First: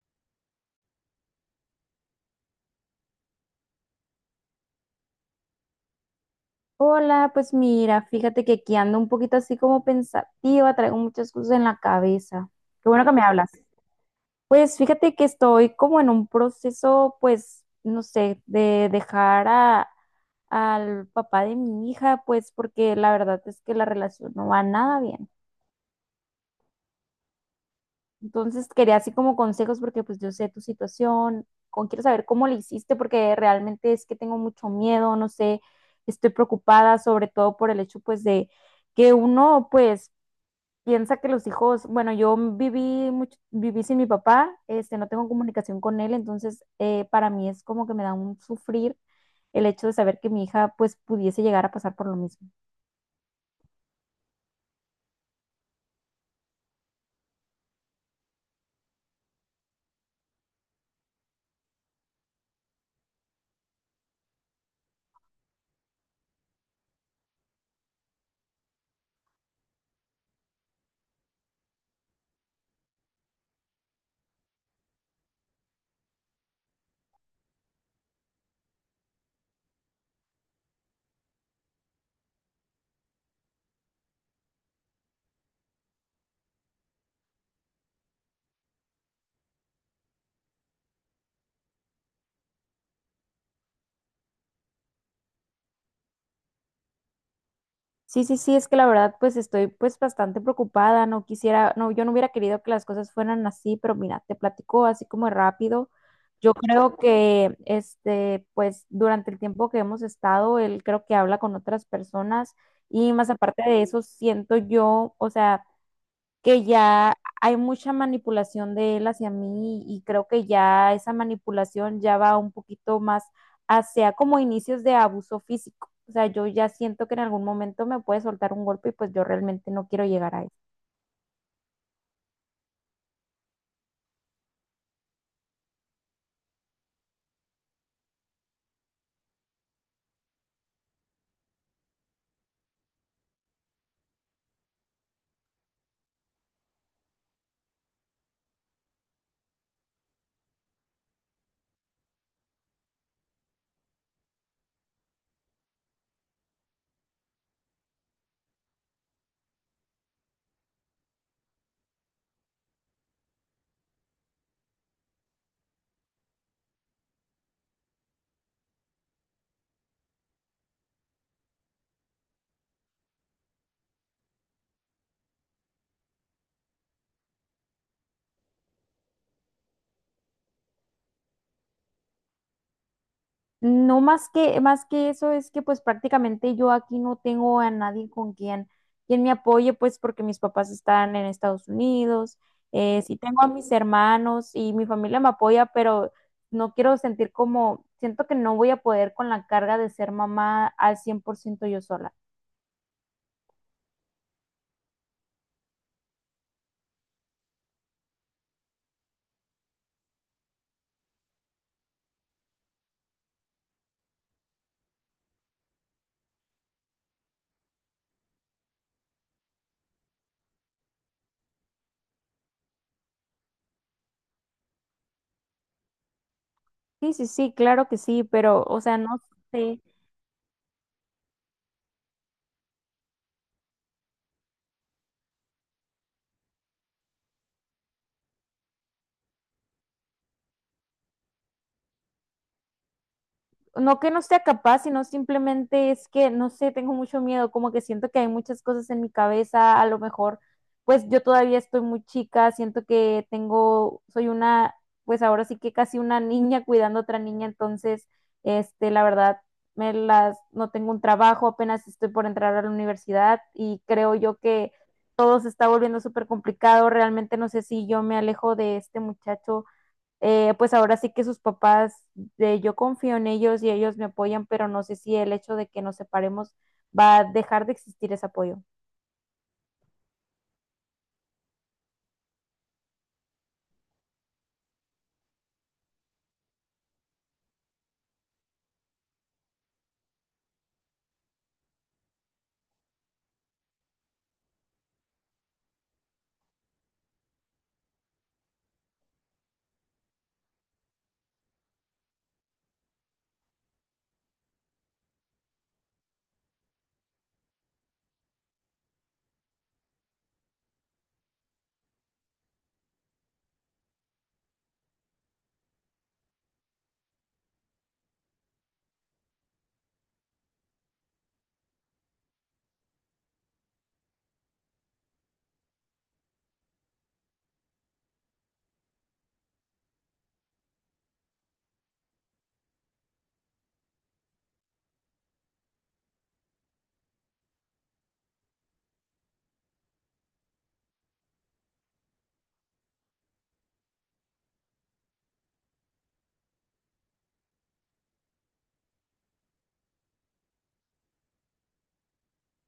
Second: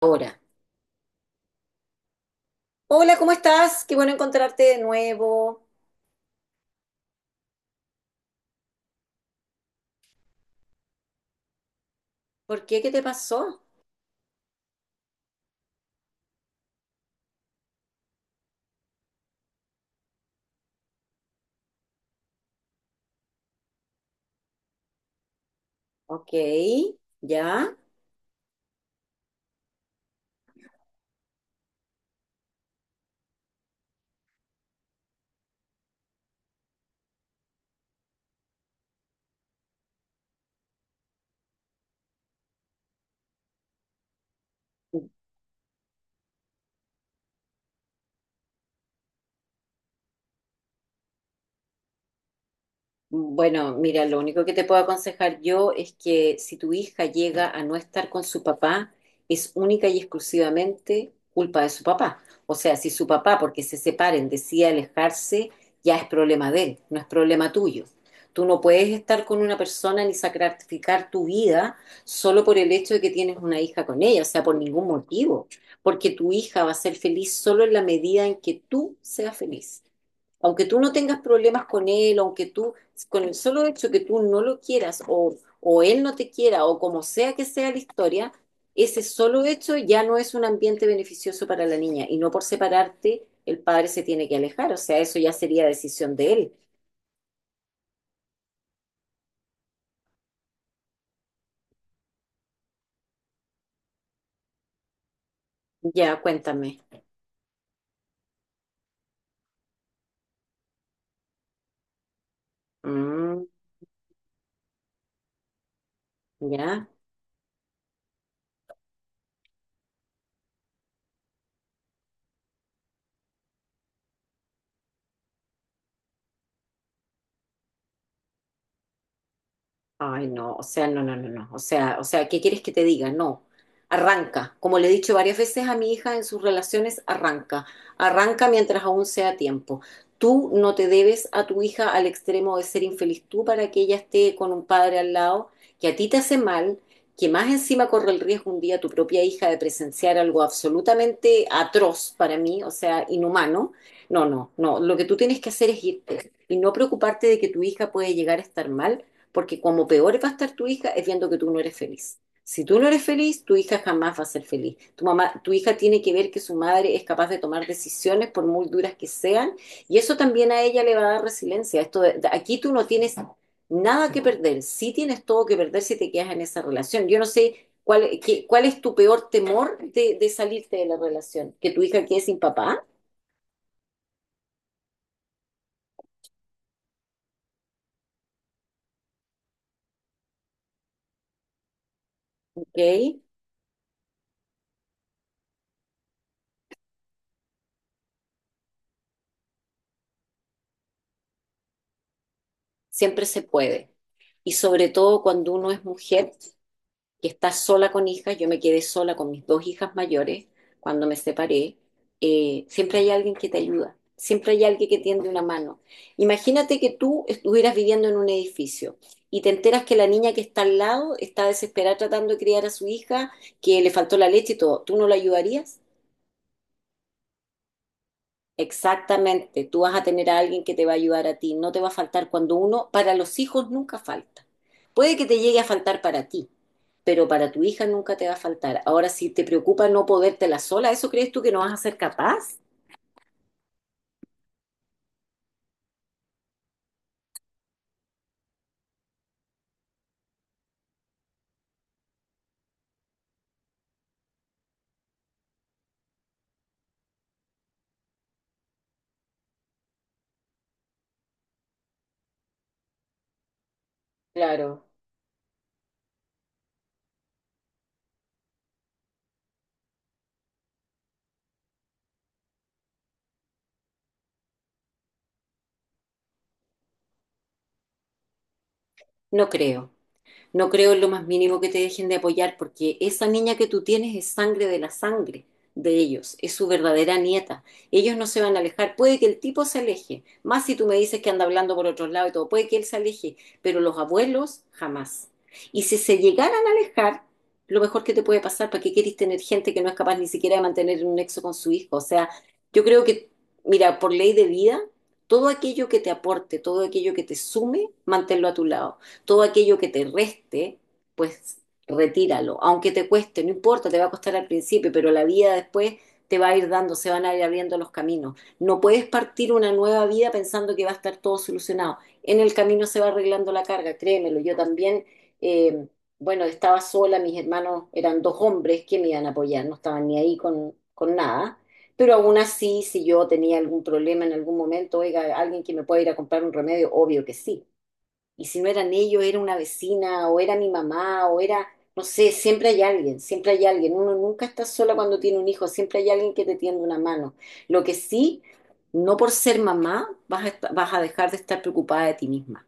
Ahora. Hola, ¿cómo estás? Qué bueno encontrarte de nuevo. Hola, pues mira, fíjate que aquí ando un poquito así como pensativa, traigo muchas cosas en la cabeza. ¿Por qué? Qué ¿Qué te bueno que me hablas. pasó? Pues fíjate que estoy como en un proceso, pues, no sé, de al papá de mi hija, pues porque la verdad es que la relación no va nada bien. Ok, ya. Entonces quería así como consejos porque pues yo sé tu situación, quiero saber cómo le hiciste porque realmente es que tengo mucho miedo, no sé, estoy preocupada sobre todo por el hecho pues de que uno pues piensa que los hijos, bueno, yo viví mucho, viví sin mi papá, este, no tengo comunicación con él, entonces para mí es como que me da un sufrir el hecho de saber que mi hija pues pudiese llegar a pasar por lo mismo. Bueno, mira, lo único que te puedo aconsejar yo es que si tu hija llega a no estar con su papá, es única y exclusivamente culpa de su papá. O sea, si su papá, porque se separen, decide alejarse, ya es problema de él, no es problema tuyo. Tú no puedes estar con una persona ni sacrificar tu vida solo por el hecho de que tienes una hija con ella, o sea, por ningún motivo, porque tu hija va a ser feliz solo en la medida en que tú seas feliz. Aunque tú no tengas problemas con él, aunque tú, con el solo hecho que tú no lo quieras o él no te quiera o como sea que sea la historia, ese solo hecho ya no es un ambiente beneficioso para la niña y no por separarte el padre se tiene que alejar, o sea, eso ya sería decisión de él. Sí, sí, sí, es que la verdad pues estoy pues bastante preocupada, no quisiera, no, yo no hubiera querido que las cosas fueran así, pero mira, te platico así como rápido. Ya, Yo cuéntame. creo que este pues durante el tiempo que hemos estado, él creo que habla con otras personas y más Mm, aparte de eso siento yo, o sea, que ya. ya hay mucha manipulación de él hacia mí y creo que ya esa manipulación ya va un poquito más hacia como inicios de abuso físico. O sea, yo ya siento que en algún momento me puede soltar un golpe y pues yo realmente no quiero Ay, llegar a eso. no, o sea, no, no, no, no. O sea, ¿qué quieres que te diga? No. Arranca. Como le he dicho varias veces a mi hija en sus relaciones, arranca. Arranca mientras aún sea tiempo. Tú no te debes a tu hija al extremo de ser infeliz tú para que ella esté con un padre al lado que a ti te hace mal, que más encima corre el riesgo un día tu propia hija de presenciar algo absolutamente atroz para mí, o sea, inhumano. No, no, no. Lo que tú tienes que hacer es irte y no preocuparte de que tu hija puede llegar a estar mal porque como peor va a estar tu hija es viendo que tú no eres feliz. Si tú no eres feliz, tu hija jamás va a ser feliz. Tu mamá, tu hija tiene que ver que su madre es capaz de tomar decisiones por muy duras que sean, y eso también a ella le va a dar resiliencia. Aquí tú no tienes nada que perder, sí tienes todo que perder si te quedas en esa relación. Yo no sé cuál, cuál es tu peor temor de salirte de la relación, que tu hija quede sin papá, No más que, más que eso es que pues prácticamente yo aquí no tengo a nadie con quien me apoye, pues porque mis papás están en Estados Unidos, ¿ok? Sí tengo a mis hermanos y mi familia me apoya, pero no quiero sentir como, siento que no voy a poder con la carga de ser mamá al 100% yo sola. Siempre se puede. Y sobre todo cuando uno es mujer. Que está sola con hijas, yo me quedé sola con mis dos hijas mayores cuando me separé, siempre hay alguien que te ayuda, siempre hay alguien que tiende una mano. Imagínate que tú estuvieras viviendo en un edificio y te enteras que la niña que está al lado está desesperada tratando de criar a su hija, que le faltó la leche y todo, ¿tú no la ayudarías? Sí, sí, sí, claro que sí, pero o sea, no Exactamente, tú sé. vas a tener a alguien que te va a ayudar a ti, no te va a faltar cuando uno, para los hijos nunca falta. Puede que te llegue a faltar para ti, pero para tu hija nunca te va a faltar. Ahora, si te preocupa no podértela sola, ¿eso crees tú que no vas a ser capaz? No que no sea capaz, sino simplemente es que, no sé, tengo mucho miedo, como que siento que hay muchas cosas en mi cabeza, a lo mejor, pues yo todavía estoy muy chica, siento que tengo, soy una, pues ahora sí que casi una niña cuidando a otra niña, entonces, este, la verdad, me las, no tengo un trabajo, apenas estoy por entrar a la universidad y creo yo que Claro. todo se está volviendo súper complicado, realmente no sé si yo me alejo de este muchacho pues ahora sí que sus yo confío en ellos y ellos me apoyan, pero no sé si el hecho de que nos separemos va a dejar de existir ese apoyo. No creo. No creo en lo más mínimo que te dejen de apoyar, porque esa niña que tú tienes es sangre de la sangre de ellos, es su verdadera nieta. Ellos no se van a alejar, puede que el tipo se aleje, más si tú me dices que anda hablando por otros lados y todo, puede que él se aleje, pero los abuelos jamás. Y si se llegaran a alejar, lo mejor que te puede pasar, ¿para qué querés tener gente que no es capaz ni siquiera de mantener un nexo con su hijo? O sea, yo creo que, mira, por ley de vida, todo aquello que te aporte, todo aquello que te sume, manténlo a tu lado. Todo aquello que te reste, pues retíralo. Aunque te cueste, no importa, te va a costar al principio, pero la vida después te va a ir dando, se van a ir abriendo los caminos. No puedes partir una nueva vida pensando que va a estar todo solucionado. En el camino se va arreglando la carga, créemelo. Yo también, eh, bueno, estaba sola, mis hermanos eran dos hombres que me iban a apoyar, no estaban ni ahí con nada. Pero aún así, si yo tenía algún problema en algún momento, oiga, alguien que me pueda ir a comprar un remedio, obvio que sí. Y si no eran ellos, era una vecina, o era mi mamá, o era, no sé, siempre hay alguien, siempre hay alguien. Uno nunca está sola cuando tiene un hijo, siempre hay alguien que te tiende una mano. Lo que sí, no por ser mamá vas a, vas a dejar de estar preocupada de ti misma.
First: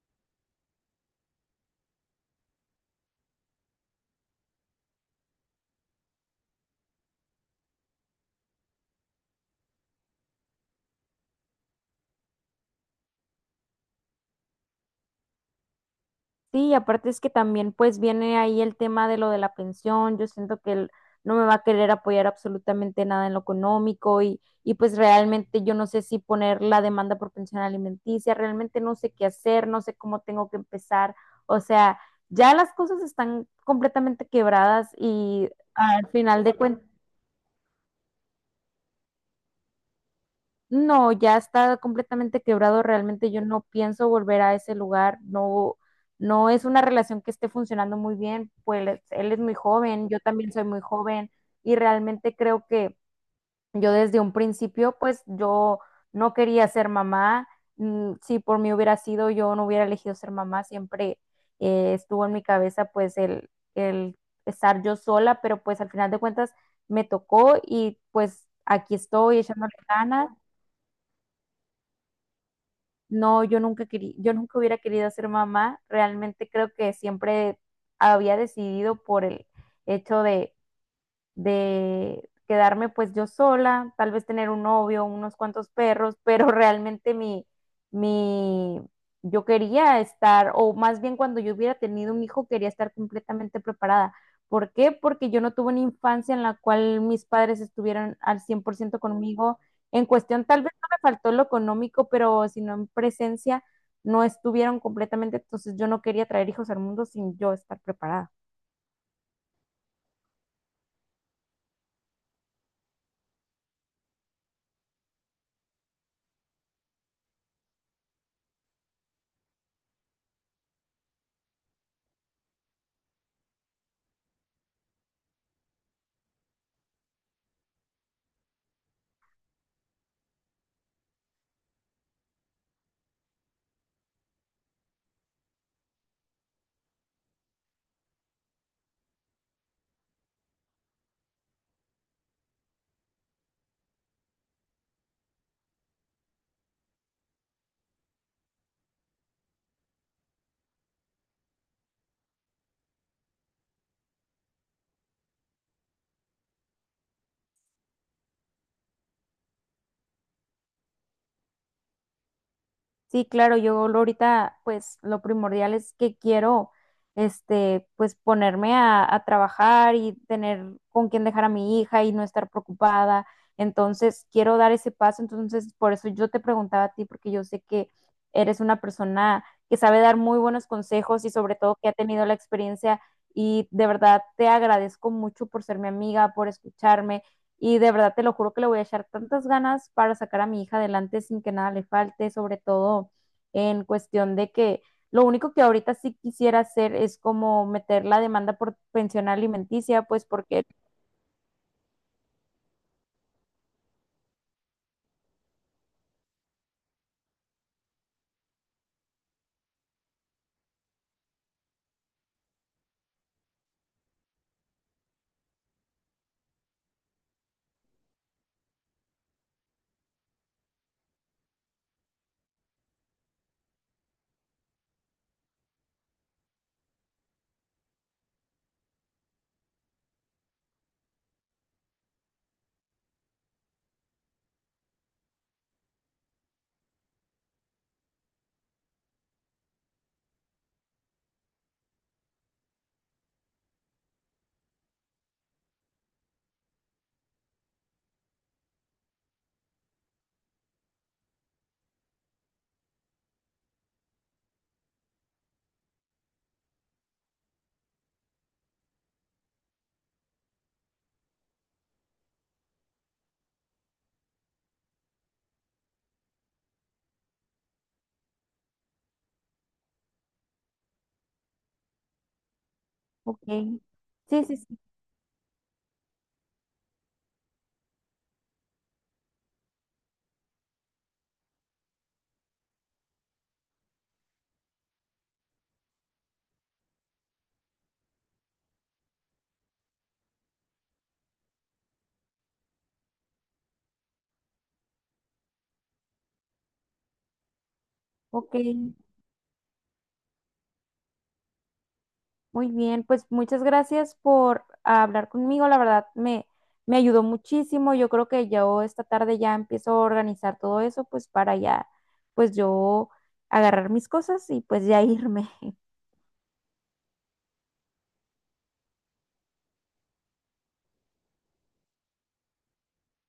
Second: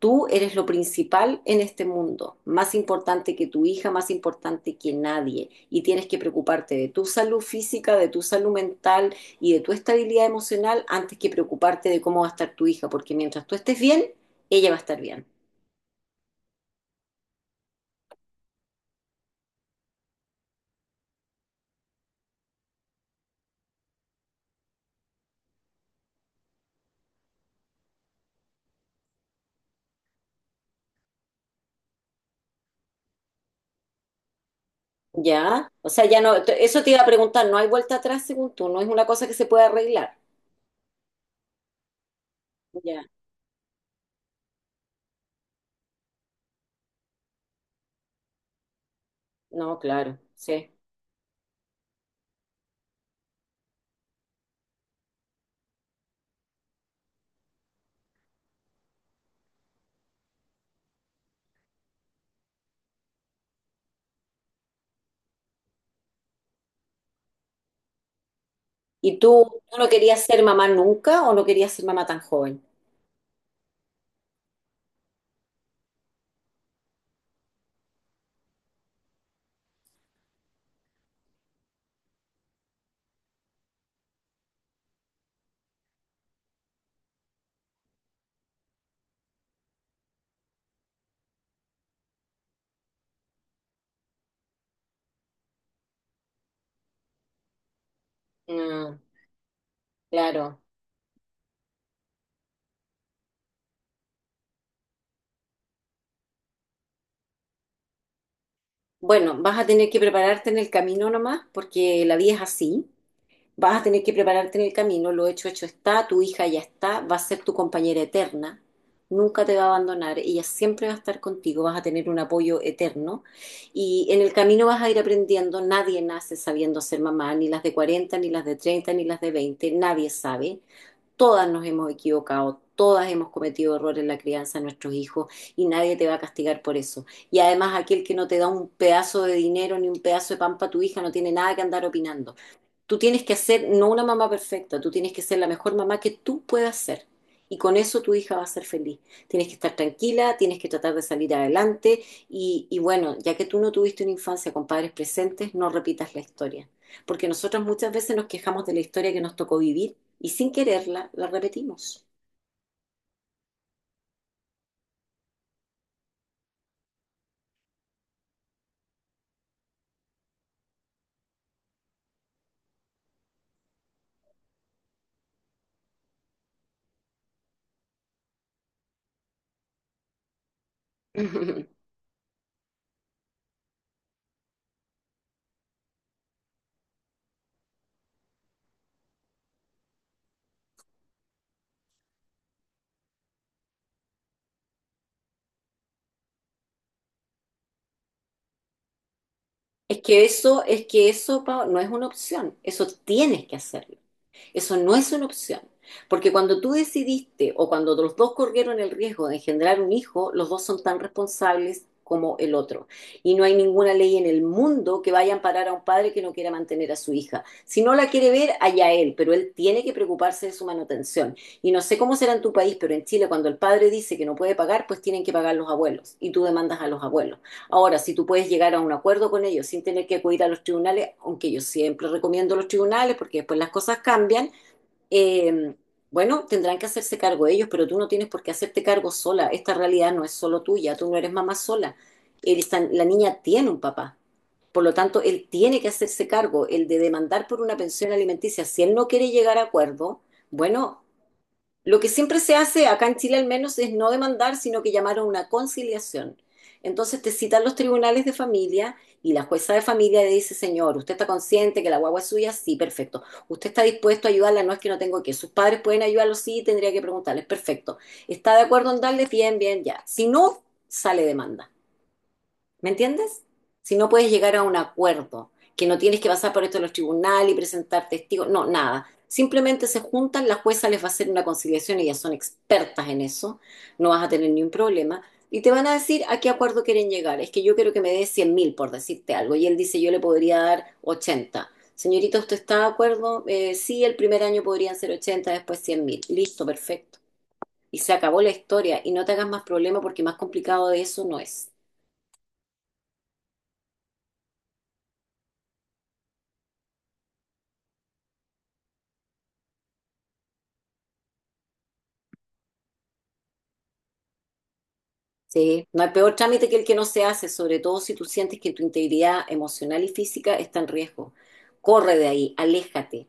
Tú eres lo principal en este mundo, más importante que tu hija, más importante que nadie. Y tienes que preocuparte de tu salud física, de tu salud mental y de tu estabilidad emocional antes que preocuparte de cómo va a estar tu hija, porque mientras tú estés bien, ella va a estar bien. Sí, y aparte es que también pues viene ahí el tema de lo de la pensión, yo siento que él no me va a querer apoyar absolutamente nada en lo económico y pues realmente yo no sé si poner la demanda por pensión alimenticia, realmente no sé qué hacer, no sé cómo tengo que empezar, o sea, ya las cosas están completamente quebradas y Ya, o sea, al ya no, final de eso cuentas. te iba a preguntar, no hay vuelta atrás según tú, no es una cosa que se pueda arreglar. No, ya está completamente quebrado. Ya, Realmente yo no pienso volver a ese lugar. No, no es una relación que esté funcionando muy bien. Pues él es muy no, joven, claro, yo también soy sí. muy joven y realmente creo que yo desde un principio, pues yo no quería ser mamá. Mm, si por mí hubiera sido, yo no hubiera elegido ser mamá. Siempre estuvo en mi cabeza, pues el estar yo sola, pero pues al final de cuentas me tocó y pues aquí ¿Y estoy tú, echándole tú no querías ganas. ser mamá nunca o no querías ser mamá tan joven? No, yo nunca hubiera querido ser mamá. Realmente creo que siempre había decidido por el hecho de quedarme pues yo sola, tal vez tener un novio, unos cuantos perros, pero realmente mi, yo quería estar, o más bien cuando yo hubiera tenido un hijo, quería estar completamente preparada. ¿Por qué? Porque yo no tuve una infancia en la cual mis padres estuvieran al cien por Mm, ciento conmigo. En cuestión, claro. tal vez no me faltó lo económico, pero sino en presencia no estuvieron completamente, entonces yo no quería traer hijos al mundo sin yo estar preparada. Bueno, vas a tener que prepararte en el camino nomás porque la vida es así. Vas a tener que prepararte en el camino, lo hecho, hecho está, tu hija ya está, va a ser tu compañera eterna, nunca te va a abandonar, ella siempre va a estar contigo, vas a tener un apoyo eterno y en el camino vas a ir aprendiendo, nadie nace sabiendo ser mamá, ni las de 40, ni las de 30, ni las de 20. Nadie sabe, todas nos hemos equivocado. Todas hemos cometido errores en la crianza de nuestros hijos y nadie te va a castigar por eso. Y además aquel que no te da un pedazo de dinero ni un pedazo de pan para tu hija no tiene nada que andar opinando. Tú tienes que hacer, no una mamá perfecta, tú tienes que ser la mejor mamá que tú puedas ser. Y con eso tu hija va a ser feliz. Tienes que estar tranquila, tienes que tratar de salir adelante. Y bueno, ya que tú no tuviste una infancia con padres presentes, no repitas la historia. Porque nosotros muchas veces nos quejamos de la historia que nos tocó vivir y sin quererla la repetimos. Sí, claro, yo lo ahorita, pues lo primordial es que quiero, este, pues ponerme a trabajar y tener con quién dejar a mi hija y no estar preocupada. Entonces, quiero dar ese paso. Entonces, por eso yo te preguntaba a ti, porque yo sé que eres una persona que sabe dar muy buenos consejos y sobre todo que ha tenido la experiencia y de verdad te agradezco mucho por ser mi amiga, por escucharme y de verdad te lo juro que le voy a echar tantas ganas para sacar a mi hija adelante sin que nada le falte, sobre todo en cuestión de que lo único que ahorita sí quisiera hacer es como meter la demanda por pensión alimenticia, pues porque, es que eso, Pao, no es una opción, eso tienes que hacerlo. Eso no es una opción. Porque cuando tú decidiste o cuando los dos corrieron el riesgo de engendrar un hijo, los dos son tan responsables como el otro. Y no hay ninguna ley en el mundo que vaya a amparar a un padre que no quiera mantener a su hija. Si no la quiere ver, allá él, pero él tiene que preocuparse de su manutención. Y no sé cómo será en tu país, pero en Chile cuando el padre dice que no puede pagar, pues tienen que pagar los abuelos y tú demandas a los abuelos. Ahora, si tú puedes llegar a un acuerdo con ellos sin tener que acudir a los tribunales, aunque yo siempre recomiendo los tribunales porque después las cosas cambian, eh, bueno, tendrán que hacerse cargo ellos, pero tú no tienes por qué hacerte cargo sola. Esta realidad no es solo tuya, tú no eres mamá sola. La niña tiene un papá. Por lo tanto, él tiene que hacerse cargo, el de demandar por una pensión alimenticia. Si él no quiere llegar a acuerdo, bueno, lo que siempre se hace, acá en Chile al menos, es no demandar, sino que llamar a una conciliación. Entonces te citan los tribunales de familia y la jueza de familia le dice, señor, ¿usted está consciente que la guagua es suya? Sí, perfecto. ¿Usted está dispuesto a ayudarla? No es que no tengo que. Sus padres pueden ayudarlo, sí, tendría que preguntarles. Perfecto. ¿Está de acuerdo en darles? Bien, bien, ya. Si no, sale demanda. ¿Me ok, entiendes? Si no puedes sí, llegar sí, a un sí, acuerdo, que no tienes que pasar por esto de los tribunales y presentar testigos, no, nada. Simplemente se juntan, la jueza les va a hacer una conciliación, ellas son expertas en eso, no vas a tener ni un problema, y te van a decir a qué acuerdo quieren llegar. Es que yo quiero que me dé 100.000, por decirte algo, y él dice, yo le podría dar 80. Señorita, ¿usted está de acuerdo? Sí, el primer año podrían ser 80, después 100.000. Listo, perfecto. Y se acabó la ok, historia, y no te hagas más problema porque más complicado de eso no es. muy bien, pues muchas gracias por hablar conmigo, la verdad me, me ayudó muchísimo, yo creo que yo esta tarde ya empiezo a organizar todo eso, pues para ya, pues yo agarrar mis cosas y pues ya irme. Sí, no hay peor trámite que el que no se hace, sobre todo si tú sientes que tu integridad emocional y física está en riesgo. Corre de ahí, aléjate,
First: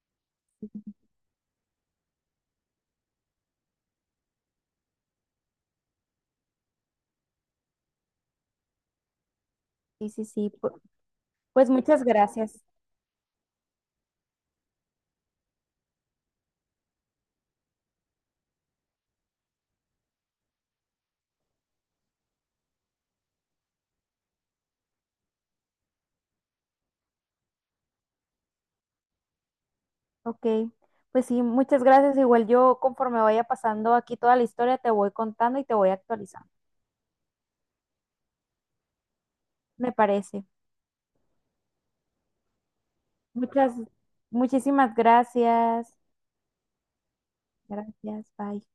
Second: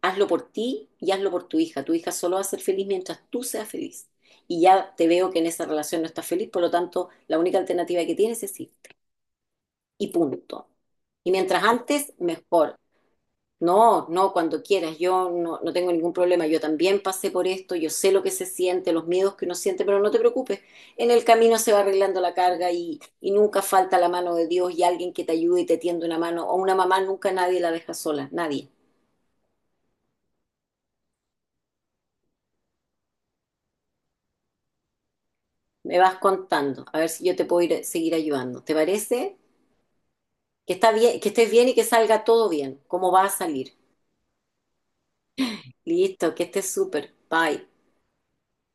hazlo por ti y hazlo por tu hija. Tu hija solo va a ser feliz mientras tú seas feliz. Y ya te veo que en esa relación no estás feliz, por lo tanto, la única alternativa que tienes es irte. Y Sí, sí, sí. punto. Y mientras Pues muchas antes, gracias. mejor. No, no, cuando quieras, yo no, no tengo ningún problema, yo también pasé por esto, yo sé lo que se siente, los miedos que uno siente, pero no te preocupes, en el camino se va arreglando la carga y nunca falta la mano de Dios y alguien que te ayude y te tiende una mano, o una mamá nunca nadie la deja sola, nadie. Ok. Pues sí, muchas gracias. Igual yo conforme vaya pasando aquí toda la historia, te voy contando y te voy Me vas actualizando. contando, a ver si yo te puedo ir, seguir ayudando. ¿Te parece? Me parece. Que está bien, que estés bien y que salga todo bien, como va a Muchas, salir. muchísimas gracias. Listo, que estés súper, bye. Gracias. Bye.